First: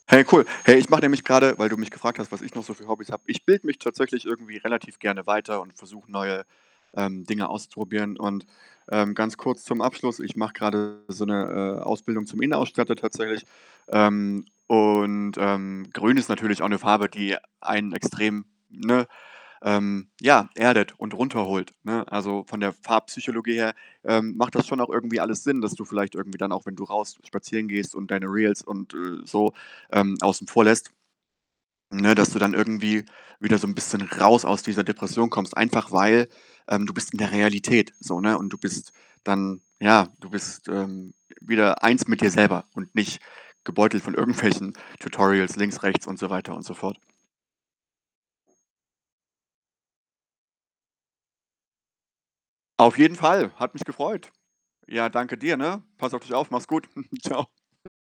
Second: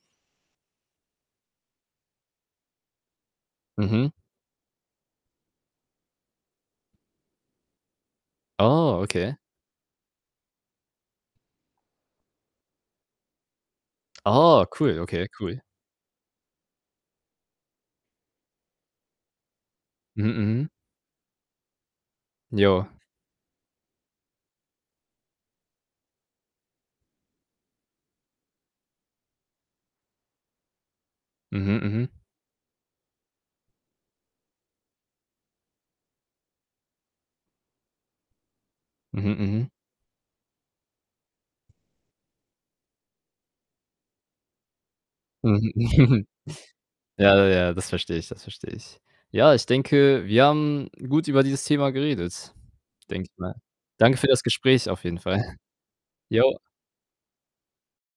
Hey cool. Hey, ich mache nämlich grade weil du mich gefragt hast, was ich noch so für Hobbys habe. Ich bilde mich Mhm. tatsächlich irgendwie relativ gerne weiter und versuche neue, ähm, Dinge auszuprobieren und, Oh, ähm, okay. ganz kurz zum Abschluss: ich mache grade so 'ne, äh, Ausbildung zum Innenausstatter tatsächlich. Ähm, Oh, cool. Okay, und, cool. ähm, grün ist natürlich auch 'ne Farbe, die einen extrem, ne, ähm, Mhm ja, mhm. erdet und runterholt, ne? Also von der Jo. Farbpsychologie her, ähm, macht das schon auch irgendwie alles Sinn, dass du vielleicht irgendwie dann auch wenn du raus spazieren gehst und deine Reels und, äh, so, ähm, außen vor lässt, Mhm, ne, mhm. dass du dann irgendwie wieder so 'n bisschen raus aus dieser Depression kommst, einfach weil, ähm du bist in der Realität so, ne, und du bist Mhm, dann mhm. ja, du bist, ähm, wieder eins mit dir selber und nicht gebeutelt von irgendwelchen Tutorials Mhm. links, rechts und so weiter und so fort. Ja, ja, das verstehe ich, das verstehe ich. Ja, ich denke, wir haben gut über dieses Thema geredet, Auf jeden denke ich Fall. mal. Hat mich Danke für gefreut. das Gespräch auf Ja, jeden danke Fall. dir, ne? Pass auf dich auf. Jo. Mach's gut. Tschau.